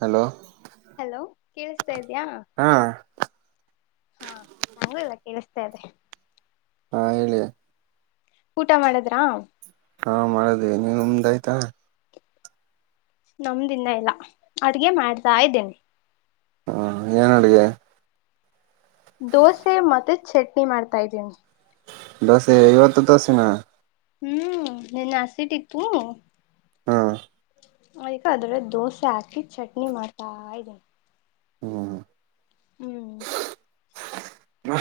hello ಕೇಳಿಸತಾ ಇದ ಇದ್ಯಾ ಹಾ ಹಾ ನಂಗಲ್ಲ ಕೇಳಿಸ್ತಾದೆ ಆಏಳ ಊಟ ಮಾಡದ್ರಾ ಹಾ ಮರ ದೇ ಉುಮದಾಯ ತ ನಮ್ದಿನ ಇಲ್ಲ ಅಡ್ಗೆ ಮಾಡ್ತಾ ಇದ್ದೇನೆ ಹ್ಮ ಏನ್ ಅಡಗೆ ದೋಸೆ ಮತ್ತೆ ಚಟ್ನಿ ಮಾಡ್ತಾ ಇದ್ದೀನಿ ಬಸ ಇವತ್ತು ದಸಿನ ಹ್ಮ್ ನಿನ್ ಹಸಿಟತ್ತು ಹಾ ಆಯ್ಗ ಅದ್ರಲ್ಲ ದೋಸೆ ಹಾಕಿ ಚಟ್ನಿ ಮಾಡ್ತಾ ಇದ್ದೀನಿ ಹ್ಮ ಹಾ ಹ್ಮ್ ಹ್ಮ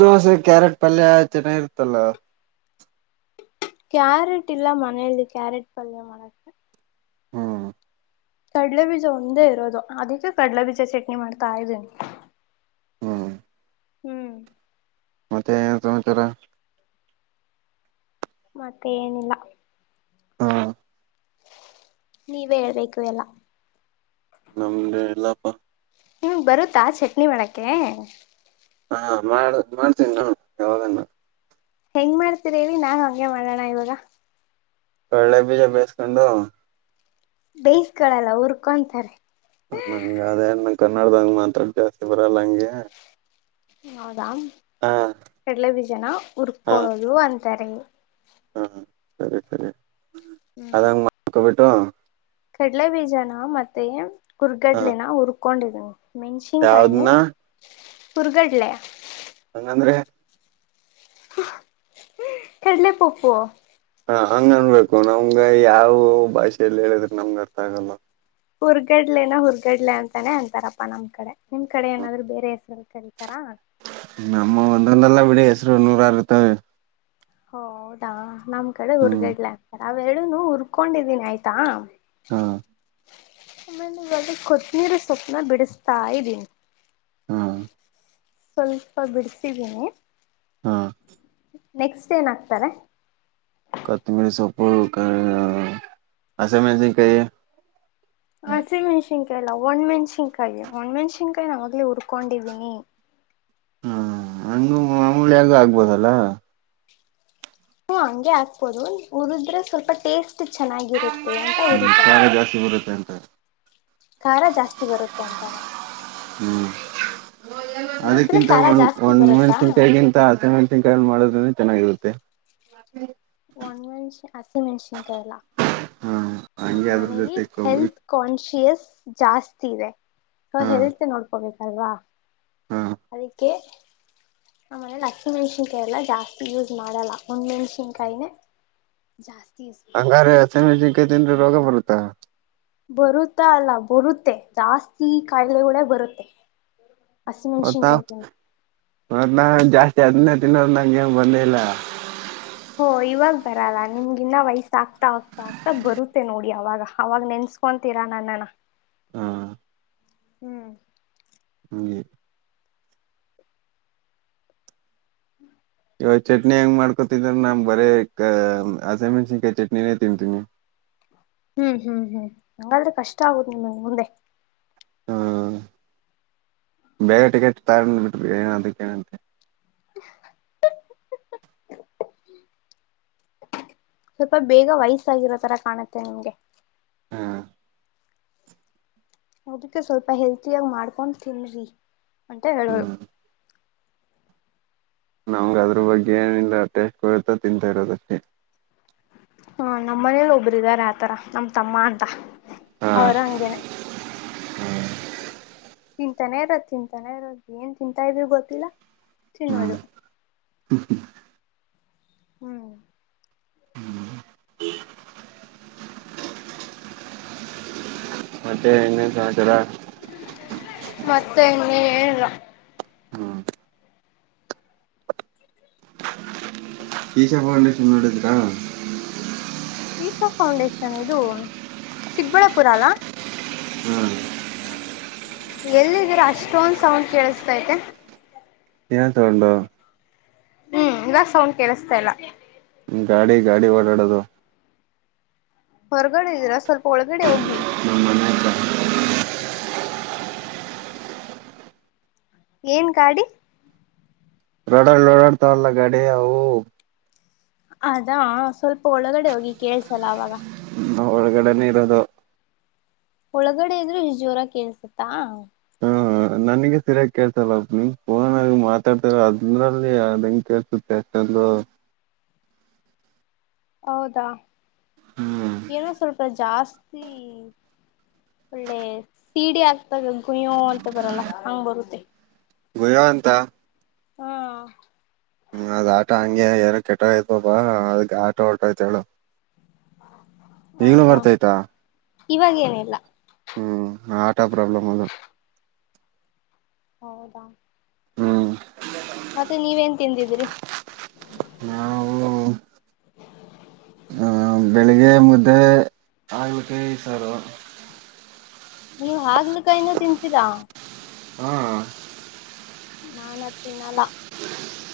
ದೋಸೆ ಕ್ಯಾರೆಟ್ ಪಲ್ಯ ಚೆನ್ನಾಗಿರುತ್ತಲ್ಲ ಕ್ಯಾರೆಟ್ ಇಲ್ಲ ಮನೇೆಯಲ್ಲಿ ಕ್ಯಾರೆಟ್ ಪಲ್ಯ ಮಾಡಕ್ಕೆ ಹ್ಮ್ ಕಡಲೆಬೀಜ ಒಂದೇ ಇರೋದು ಅದಕ್ಕೆ ಕಡಲೆಬೀಜ ಚಟ್ನಿ ಮಾಡ್ತಾ ಇದ್ದೀನಿ ಹ್ಮ್ ಹ್ಮ್ ಮತ್ತೆ ಸಮಚಾರ ಮತ್ತೆ ಏನಿಲ್ಲ ಹಾ ನೀವ ಹೇಳ್ಬೇಕು ಎಲ್ಲ ನಮ್ದ ಎಲ್ಲಪ್ಪ ನಿಮಗ್ ಬರುತ್ತಾ ಚಟ್ನಿ ಮಾಡಕ್ಕೆೆ ಹಾ ಮಾಡ ಮಾಡ್ತೀನಿ ನಾನು ಯಾವಾಗನ್ನ ಹೆಂಗ್ ಮಾಡ್ತೀರಿ ಹೇಳಿ ನಾ ಹಗೆ ಮಾಡೋಣ ಇವಾಗ ಕಳ್ಳಬೀಜ ಬಿಹಯ್ಸ್ಕೊಂಡು ಬೇಯಸ್ಗಳಲ್ಲ ಊರ್ಕೊಂತಾರೆ ನಂಗ ಅದೇನ್ ಕನ್ನಡದಂಗ ಮಾತ್ರ ಜಾಸ್ತಿ ಬರಲ್ಲ ಹಂಗೆ ಹೌದಾ ಹಾ ಕಡ್ಲೆಬೀಜನ ಹುರ್ಕಕೊಳೋದು ಅಂತಾರೆ ಹ್ಮ ಸರಿ ಸರಿ ಅದಂಗ ಮಾಡಕೊಬಿಟ್ಟು ಕಡ್ಲೆ ಬೀಜನ ಮತ್ತೆ ಹ ಕುರ್ಗಡ್ಲಿನ ಹುರ್ಕೊಂಡಿದನಿ ಮೆಣಸಿನ್ಕಾಯನು ಯಾವ್ದನ್ನ ಹೂರ್ಗಡ್ಲೆ ಹಂಗಂದ್ರೆ ಕಡಲ್ಲ ಪಪುವ ಹಾ ಹಂಗ ಅನ್ಬೇಕು ನಮ್ಗ ಯಾವ ಭಾಷೆಯಲ್ಲಿ ಹೇಳಿದ್ರೆ ನಮ್ಗ ಅರ್ಥ ಆಗಲ್ಲ ಹುರ್ಗಡ್ಲೆೇನ ಹುರ್ಗಡ್ಲೆ ಅಂತಾನೇ ಅಂತಾರಪ್ಪಾ ನಮ್ ಕಡೆ ನಿಮ್ ಕಡೆ ಏನಾದ್ರು ಬೇರೆ ಹೆಸ್ರಲ್ಲಿ ಕಳ್ತಾರಾ ನಮ್ಮ ಒಂದರಂದಲ್ಲ ಬಿಡ ಹೆಸರು ನೂರಾರು ಇರ್ತವೆ ಹೌದಾ ನಮ್ ಕಡೆ ಹ್ಮ್ ಉರ್ಗಡ್ಲೆ ಆಗ್ತಾರೆ ಅವಾವೆೇಳುನು ಹುರ್ಕೊಂಡಿದ್ದೀನಿ ಆಯ್ತಾ ಹಾ ಕೊತ್ತಂಬರಿ ಸೊಪ್ಪು ಬಿಡಿಸಸ್ತಾ ಇದ್ದೀನಿ ಹಾ ಸ್ವಲ್ಪ ಬಿಡ್ಸಿದ್ದೀನಿ ಹಾ ನೆಕ್ಸ್ಟ್ ಏನಾಗ್ತಾರೆ ಕೊತ್ತಮೀರಿ ಸೊಪ್ಪು ಹಸಿಮೆಣಸಿನಕಾಯಿ ಹಸಿಮೆಣಸಿನಕಾಯಿ ಲ್ಲಾ ಒಣ್ಣ್ಸಿನ್ಕಾಯಿ ಒಣ್ಣ್ಸಿನ್ಕಾಯಿ ನಾವಾಗ್ಲೇ ಹುರ್ಕೊಂಡಿದೀನಿ ಹ್ಮ ಹಣು ಆಮೂಳಾಗ ಆಗ್ಬೋದಲ್ಲ ಹ್ಮ ಹಂಗೆ ಹಾಕ್ಬೋದು ಉರದ್ರೆ ಸ್ವಲ್ಪ ಟೇಸ್ಟ್ ಎಷ್ಟು ಚೆನ್ನಾಗಿರುತ್ತೆ ಅಂತ ಹ್ಮ್ ಉರಿತಾರೆ ಖಾರ ಜಾಸ್ತಿ ಬರುತ್ತೆ ಅಂತ ಖಾರ ಜಾಸ್ತಿ ಬರುತ್ತೆ ಅಂತ ನಾ ಹ್ಮ್ ಹುರಿದ್ರೆ ಅದಕ್ಕಿಂತ ಖಾರ ಒ ಜಾಸ್ತಿ ಒಂದ್ ಬರುತ್ತಾ ಮೆಣ್ಸಿನ್ಕಾಯಿಗಿಂತ ಹತ್ತೇ ಮೆಣ್ಸಿನ್ಕಾಯಿಲ್ಲಿ ಮಾಡೋದ ಚೆನ್ನಾಗಿರುತ್ತೆ ಒನ್ ಮೆನ್ಷ ಹಸಿಮೆಣಸಿನಕಾಯಿ ಹಾ ನಮ್ಮ ಹಂಗೆ ಅದ್ರ ಮನೇಲಿ ಜೊತೆ ಕೊಬ್ಬರಿ ಹೆಲ್ತ್ ಕಾನ್ಶಿಯಸ್ ಜಾಸ್ತಿ ಇದೆ ಸ ಹಾ ಹೆಲ್ತ್ ನೋಡ್ಕೋಬೇಕಲ್ವಾ ಹಾ ಅದಕ್ಕೆ ನಮ್ ಮನೇಲಿ ಹಸಿ ಮೆಣ್ಸಿನ್ಕಾಯಿ ಎಲ್ಲಾ ಜಾಸ್ತಿ ಯೂಸ್ ಮಾಡಲ್ಲ ಒಣ್ ಮೆಣ್ಸಿನ್ಕಾಯಿನೆ ಜಾಸ್ತಿ ಯೂಸ್ ಮಾಡೋದು ಹಂಗಾರೆ ಹಸಿಮೆಣಸಿನಕಾಯಿ ತಿಂದ್ರೆ ರೋಗ ಬರುತ್ತಾ ಬರುತ್ತಾ ಅಲ್ಲ ಬರುತ್ತೆ ಜಾಸ್ತಿ ಕಾಯಿಲೆಗಳೆ ಬರುತ್ತೆ ಹಸಿ ಮೆಣಸಿನಕಾಯಿ ತಿಂದ್ರೆ ಅವನ ಜಾಸ್ತಿ ಅದನ್ನೇ ತಿನ್ನೋದು ನಂಗೆ ಏನು ಬರ್ಲಿಲ ಹೋ ಇವಾಗ್ ಬರಲ್ಲ ನಿಮ್ಗ ಇನ್ನ ವಯಸ್ಸ ಆಗ್ತಾ ಆಗ್ತಾ ಆಗ್ತಾ ಬರುತ್ತೆ ನೋಡಿ ಅವಾಗ ಅವಾಗ ನೆನ್ಸ ಸ್ಕೊತೀರಾ ನನ್ನನ ಹಾ ಹ್ಮ್ ಹಂಗೆ ಇವಾಗ ಚಟ್ನಿ ಹೆಂಗ್ ಮಾಡ್ಕೊತಿದ್ರ ನಮ್ ಬರೇ ಕ ಹಸಿಮೆಣಸಿನಕಾಯಿ ಚಟ್ನನೆ ತಿನ್ನತಿನಿ ಹ್ಮ್ ಹ್ಮ್ ಹ್ಮ್ ಹಂಗಾದ್ರೆ ಕಷ್ಟ ಆಗುದು ನಿಮಗೆ ಮುಂದೆ ಹ್ಮ್ ಬೇಗ ಟಿಕೆಟ್ ತಕಂಡ್ ಬಿಟ್ರೆ ಏನ ಅದಕ್ಕೇನಂತೆ [inaudible] ಸ್ವಲ್ಪ ಬೇಗ ವಯಸ್ಸಾಗಿರೋ ತರ ಕಾಣುತ್ತೆ ನಿಮ್ಗೆ ಹಾ ಅದಕ್ಕೆ ಸ್ವಲ್ಪ ಹೆಲ್ತಿಯಾಗಿ ಮಾಡ್ಕೊಂಡ್ ತಿನ್ರಿ ಅಂತ ಹೇಳೋದು ಹ್ಮ್ ನಮ್ಗೆ ಅದ್ರ ಬಗ್ಗೆ ಏನಿಲ್ಲ ಟೇಸ್ಟ್ ಕೊತಾ ತಿಂತಾ ಇರೋದಷ್ಟಕ್ಕೆ ಹಾ ನಮ್ಮ ಮನೇಲಿ ಒಬ್ಬರು ಇದಾರೆ ಆತರ ನಮ್ ತಮ್ಮ ಅಂತ ಅವರು ಹಂಗೇನೆ ಹ್ಮ್ ತಿಂತಾನೆ ಇರದು ತಿಂತಾನೆ ಇರದು ಏನ್ ತಿಂತಾ ಇದ್ರು ಗೊತ್ತಿಲ್ಲ ಹ್ಮ್ ತಿನ್ನೋದು ಹ್ಮ್ ಹ್ಮ್ ಮತ್ತೆ ಇನ್ನೇನ್ ಸಮಾಚಾರ ಮತ್ತೆ ಇನ್ ಏನಿಲ್ಲ ಹ್ಮ ಈಶಾ ಫೌಂಡೇಶನ್ ನೋಡಿದ್ರಾ ಈಶಾ ಫೌಂಡೇಶನ್ ಇದು ಚಿಕ್ಕಬಳ್ಳಾಪುರ ಅಲ್ಲಾ ಹ್ಮ್ ಎಲ್ಲಿದ್ದೀರ ಅಷ್ಟೊಂದ ಸೌಂಡ್ ಕೇಳ್ಸ್ತೈತೆ ಏನ್ ತಕೊಂಡು ಹ್ಮ್ ದಈಗ ಸೌಂಡ್ ಕೆಲ್ಸ್ತ ಇಲ್ಲ ಗಾಡಿ ಗಾಡಿ ಒಡಾಡುದು ಹೊರಗಡೆ ಇದೀರಾ ಸ್ವಲ್ಪ ಒಳಗಡೆ ಹೋಗ್ ನಮ್ ಮನೆಯತ ಏನ್ ಗಾಡಿ ರೋಡ್ ಅಲ್ಲಿ ಓಡಾಡ್ತಾವಲ್ಲ ಗಾಡಿ ಅವು ಅದಾ ಸ್ವಲ್ಪ ಒಳಗಡೆ ಹೋಗಿ ಕೇಳ್ಸಲ್ಲ ಅವಾಗ ಒಳಗಡೆನೆ ಇರೋದು ಒಳಗಡೆ ಇದ್ರು ಇಷ್ಟ್ ಜೋರಾಗ್ ಕೆಲ್ಸುತ್ತು ಹಾ ನನಗೆ ಸರಿಯಾಗಿ ಕೇಸಲ್ಲ ನಿಮ್ ಫೋನ್ ಆಗ ಮಾತಾಡ್ತಾರ ಅದ್ರಲ್ಲಿ ಅದಂಗ ಕೇಸುತ್ತೆ ಅಂತ ಹಲೋ ಹೌದಾ ಏನೋ ಸ್ವಲ್ಪ ಜಾಸ್ತಿ ಒಳ್ಳೆ ಸೀಡಿ ಆಗ್ತಾಗ ಗುಯ್ಯೋ ಅಂತ ಬರಲ್ಲ ಹಂಗ್ ಬರುತ್ತೆ ಗುಯೋ ಅಂತ ಹ್ಮ ಹ್ಮ ಅದ ಆಟ ಹಂಗೆ ಏರೋ ಕೆಟ್ಟ ಆಯ್ತಪಾ ಅದ ಆಟೋ ಟೋ ಆಯ್ತ ಹೇಳ ಈಗ್ಲೂ ಬರ್ತಾಯ್ತಾ ಇವಾಗೇನಲ್ಲ ಹ್ಮ್ ಆಟಾ ಪ್ರಾಬ್ಲಮ್ ಅದ ಹೌದಾ ಹ್ಮ್ ಮತ್ತೆ ನೀವೇನ್ ತಿಂದಿದ್ರಿ ಹಾ ಹ ಬೆಳಿಗ್ಗೆ ಮುದ್ದೆ ಆಳ್ಕ್ಕೆ ಸಾರ ನೀವ್ ಹಗ್ಲು ಕಾಯಿಂದ ತಿನ್ಂತೀರಾ ಹ್ಮ ನಾನ್ ತಿನ್ನಲ್ಲ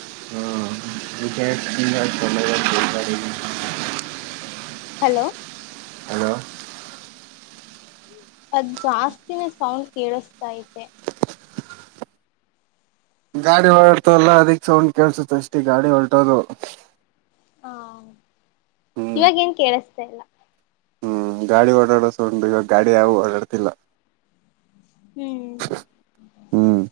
ಹ ಹಲೋ ಹಲೋ ಅದ್ ಜಾಸ್ತಿನೇ ಸೌಂಡ್ ಕೇಳಿಸತಾತೆ ಗಾಡಿ ಹೊರಡ್ತಲ್ಲ ಅದಿ ಸೌಂಡ್ ಕಳ್ಸುತ್ತ ಅಷ್ಟೇ ಗಾಡಿ ಹೊರಟೋದು ಹಾ ಹ್ಮ್ ಇವಾಗೇನ್ ಕೇಳಿಸತಾ ಇಲ್ಲ ಹ್ಮ್ ಗಾಡಿ ಓಡಾಡಸ [unintelligible] ಈವಾಗ ಗಾಡಿ ಯಾವು ಓಡಾಡ್ತಿಲ್ಲ ಹ್ಮ್ ಹ್ಮ್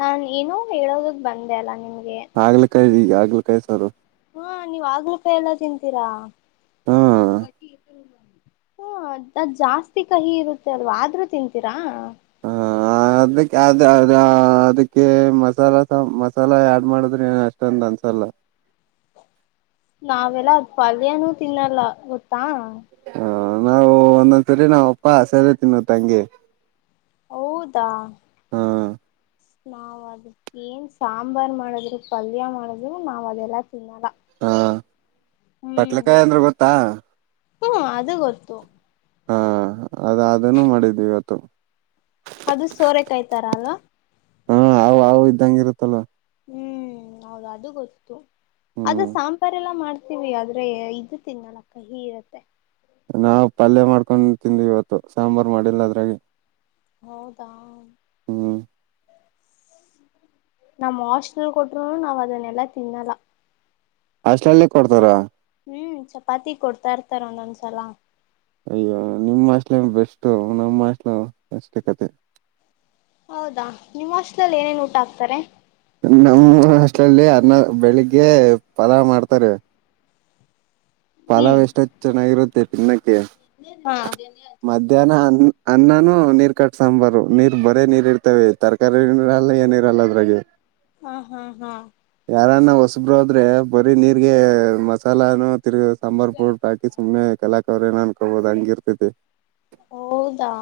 ನಾನ್ ಏನೋ ಹೇಳೋದಕ್ ಬಂದೆ ಅಲ್ಲ ನಿಮ್ಗೆ ಆಗ್ಲ ಕಾಯ ರೀ ಆಗ್ಲ ಕಾಯ ಸಾರ ಹಾ ನೀವ್ ಆಗ್ಲ ಕ ಎಲ್ಲ ತಿಂತೀರಾ ಹಾ ಹ್ಮ್ ಅದ್ ಜಾಸ್ತಿ ಕಹಿ ಇರುತ್ತೆ ಅಲ್ವಾ ಆದ್ರೂ ತಿಂತೀರಾ ಹ ಅದಕ್ಕೆ ಅ ಅದ ಅದಕ್ಕೆ ಮಸಾಲ ಸ ಮಸಾಲ ಆಡ್ ಮಾಡುದ್ರೆ ಏನ್ ಅಷ್ಟ ಅಂತ ಅನ್ಸಲ್ಲ [inaudible] ನಾವೆಲ್ಲ ಪಲ್ಯನೂ ತಿನ್ನಲ್ಲ ಗೊತ್ತಾ ಹ ನಾವು ಒಂದೊಂದ್ ಸರಿ ನಾವ್ ಅಪ್ಪ ಸೇರಿ ತಿನ್ನುವು ತಂಗಗೆ ಹೌದಾ ನಾವ ಅದ್ ಏನ್ ಸಾಂಬಾರ್ ಮಾಡದ್ರು ಪಲ್ಯ ಮಾಡದ್ರು ನಾವ್ ಅದೆಲ್ಲ ಹಾ ಹ್ಮ್ ಬಟ್ಲಕಾಯಿ ಅಂದ್ರೆ ಗೊತ್ತಾ ಹ್ಮ್ ಅದು ಗೊತ್ತು ಹಾ ಅದ ಅದನ್ನು ಮಾಡಿದ್ವಿ ಇವತ್ತು ಅದು ಸೋರೆ ಕಾಯ್ತಾರ ಅಲ್ವಾ ಹಾ ಅ ಅ ಇದ್ದಂಗ ಇರುತ್ತಲ್ಲ ಹ್ಮ್ ಹೌದು ಅದು ಗೊತ್ತು ಅದು ಹ್ಮ್ ಸಾಂಬಾರ ಎಲ್ಲ ಮಾಡ ತವಿ ಆದ್ರೆ ಇದು ತಿನ್ನಲ್ಲ ಕಹಿ ಇರತ್ತೆ ನಾವವು ಪಲ್ಯ ಮಾಡ್ಕೊಂಡು ತಿಂದ್ ಇವತ್ತು ಸಾಂಬಾರ್ ಮಾಡಿಲ್ಲ ಅದ್ರಾಗಿ ಹೌದಾ ಹ್ಮ್ ನಮ್ಮ್ ಹಾಸ್ಟಲ್ ಕೊಟ್ಟರು ನಾವು ಅದನ್ನೆಲ್ಲಾ ತಿನ್ನಲ್ಲ ಅಷ್ಟಲ್ಲಿ ಕೊಡ್ತಾರ ಹ್ಮ್ ಚಪಾತಿ ಕೊಡ್ತಾ ಇರ್ತಾರ ಒಂದೊಂದ್ಸಲ ಅಯ್ಯೋ ನಿಮ್ಮ ಅಸ್ಲಿ ಬೆಸ್ಟ್ ನಮ್ಮಸ್ಲು ಎಷ್ಟೇ ಕತೆ ಹೌದಾ ನಿಮ್ಮ್ ಅಸ್ಲಲ್ಲಿ ಏನೇನ್ ಊಟ ಆಗ್ತಾರೆ ನಮ್ಮ ಅಸ್ಲಲ್ಲಿ ಅರ್ನ ಬೆಳಿಗ್ಗೆ ಪಲಾವ್ ಮಾಡ್ತಾರೆ ಲ ಹ್ಮ್ ವಷ್ಟ ಚೆನ್ನಾಗಿರುತ್ತೆ ಪನ್ನ ಹಾ ಮಧ್ಯಾಹ್ನ ಅ ಅನ್ನಾನ ನೀರ್ ಕಟ್ಟ ಸಾಂಬಾರು ನೀರ್ ಬರೇ ನೀರ್ ಇರ್ತವೆ ತರಕಾರಿ ನೀರಲ್ಲ ಏನ ಇರಲ್ಲ ಅದ್ರಾಗ ಹಾ ಹಾ ಹಾ ಾರಾನ ಹೊಸಬರೋದ್ರೆ ಬರೀ ನೀರ್ಗೆ ಮಸಾಲಾನೂ ತಿರುಗ ಸಂಬರ್ಪುರ್ ಹಾಕಿ ಸುಮ್ನೆ ಕಲಾಕಾರ ಏನ ಅನ್ಕೋಬೋದು ಹಂಗಿರ್ತತಿ ಹೌದಾ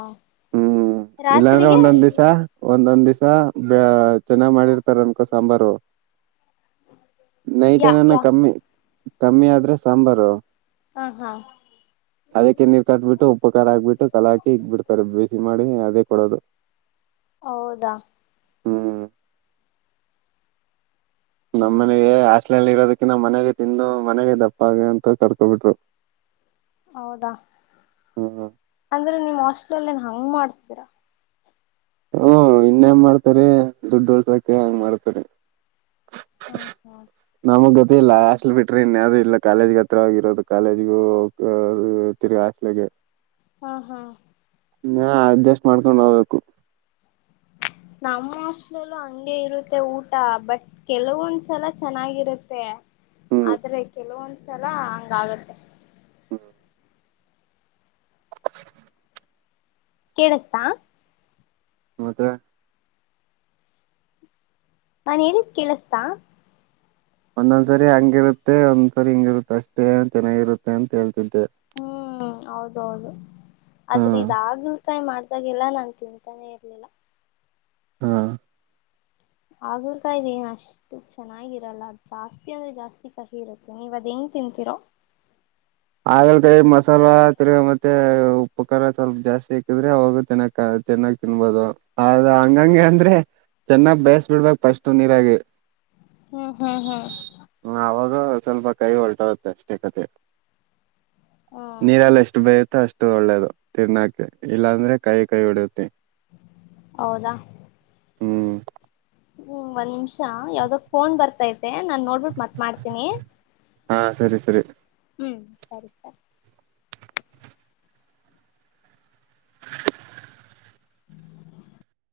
ಇಲ್ಲಾಂದ್ರೆ ರಾತ್ರಿಗೆ ಒಂದೊಂದ್ ದಿವ್ ಒಂದೊಂದ್ ದಿವ್ಸ ಬ ಚೆನ್ನಾಗ್ ಮಾಡಿರ್ತಾರ ಅನ್ಕೋ ಸಾಂಬಾರು [unintelligible] ಯಾ ನೈಟನನ ಯಾ ಕಮ್ಮಿ ಕಮ್ಮಿ ಆದ್ರೆ ಸಾಂಬಾರು ಹಾ ಹಾ ಅದಕ್ಕೆ ನೀರು ಕಟ್ಬಿಟ್ಟು ಉಪಕಾರ ಆಗ್ಬಿಟ್ಟು ಕಲಾಕಿ ಹಗ್ಬಿಟ್ಟಡ್ತರ ಬೇಸಿ ಮಾಡಿ ಅದೇ ಕೊಡೋದು ಹೌದಾ ಹ್ಮ ನಮ್ಮ್ ಹ್ಮ್ ಮನೆಗೆ ಆ ಲ್ಲಿ ಇರೋದಕ್ಕಿ ನ ಮನೆಗೆ ತಿಂದು ಮನೆಗೆ ದಪ್ಪಗ ಅಂತ ಕರ್ಕೊಬಿಟ್ರು ಹೌದಾ ಹ್ಮ್ ಅಂದ್ರೆ ನೀಮ್ ಹಸ್ಟೆಲ ಅಲ್ಲ ನ್ ಹಂಗ ಮಾಡ್ತಿದ್ದೀರಾ ಹ್ಮ ಇನ್ನ ಹೆಂಗ ಮಾಡ್ತಾರೆ ದುಡ್ಡು ಉಳ್ಸಕ ಹೆಂಗ್ ಮಾಡ್ತಾರ ಹ ಹಾ ಇ ಇಲ್ಲ ಹಾಸ್ಲ್ ಬಿಟ್ರಿ ಇನ್ಯ್ದೂ ಇಲ್ಲ ಕಾಲೇಜ್ಗ ಹತ್ರವಾಗಿಗರೋದು ಕಾಲೇಜಿಗು ತಿರುಗಿ ಹಾಸ್ಲಗೆ ಹಾ ಹಾ ಇ ಅಡ್ಜಸ್ಟ್ ಮಾಡ್ಕೊಂಡ್ ಹೋಗ್ಬೇಕು ನಮ್ಮ ಸ್ಲಲ್ಲೂ ಹಂಗೆ ಇರುತ್ತೆ ಊಟ ಬಟ್ ಕೆಲವೊಂದ್ಸಲ ಚೆನ್ನಾಗಿರುತ್ತೆ ಹ್ಮ್ ಆದ್ರೆ ಕೆಲವೊಂದ್ಸಲ ಹಂಗ ಆಗತ್ತೆ ಹ್ಮ ಕೇಳುಸ್ತಾ ಮತ್ತೆ ನನ್ ಹೇಳಿದ ಕೇಳಿಸತಾ ಒಂದೊಂದ್ಸರಿ ಹಂಗಿರುತ್ತೆ ಒಂದ್ಸರಿ ಹಿಂಗಿರುತ್ತೆ ಅಷ್ಟೇ ಚೆನ್ನಾಗಿರುತ್ತೆ ಅಂತ ಹೇಳ್ತಂತೇ ಹ್ಮ್ ಹೌದೌದು ಹಾ ಆದ್ರ ಇದಾಗ್ಲುಕಾಯಿ ಮಾಡ್ದಾಗ ಎಲ್ಲ ನನ್ ತಿಂತಾನೆ ಇರ್ಲಿಲ್ಲ ಹಾ ಹಾಗೂರ್ಕಾಯ್ದ ಏ ಅಷ್ಟು ಚೆನ್ನಾಗಿರಲ್ಲ ಅ ಜಾಸ್ತಿ ಅಂದ್ರೆ ಜಾಸ್ತಿ ಕಹಿ ಇರುತ್ತೆ ನೀವ್ ಹೆಂಗ್ ತಿಂತೀರೋ ಹ ಹಾಗಲ್ಕೈಿ ಮಸಾಲ ತಿರ್ಗ ಮತ್ತೆ ಉಪ್ಪಕಾರರ ಸ್ವಲ್ಪ ಜಾಸ್ತಿ ಇಾಕ್ಕಿದ್ರೆ ಅವಾಗ ತಿನ್ನೋಕ್ ಆಗ ತಿನ್ನಾಗ ತಿನ್ಬೋದು ಆದ ಹಂಗಂಗೆ ಅಂದ್ರೆ ಚೆನ್ನಾಗ ಬೇಯಸ್ ಬಿಡ್ಬಕ್ ಫಸ್ಟ್ ನೀರಾಗಿ ಹ್ಮ್ ಹ್ಮ್ ಹ್ಮ್ ಅವಾಗ ಸ್ವಲ್ಪ ಕೈ ಹೊಲ್ಟಾಗುತ್ತೆ ಅಷ್ಟೇ ಕತೆ ಹಾ ನೀರೆಲ್ಲ ಎಷ್ಟು ಬೇಯುತ್ತೋ ಅಷ್ಟು ಒಳ್ಳೇದು ತಿರ್ನ್ನಾಕ ಇಲ್ಲಾಂದ್ರೆ ಕೈ ಕೈ ಹೊಡಿಯತಿ ಹೌದಾ ಹ್ಮ್ ಹ್ಮ್ ಒಂದ್ ನಿಮಿಷ ಯಾವ್ದೋ ಫೋನ್ ಬರ್ತಾ ಇತಿ ನಾ ನೋಡ್ಬಿಟ್ಟು ಮತ್ ಮಾಡ್ತೀನಿ ಹಾ ಸರಿ ಸರಿ ಹ್ಮ್ ಸರಿ ಸರ್ [unintelligible]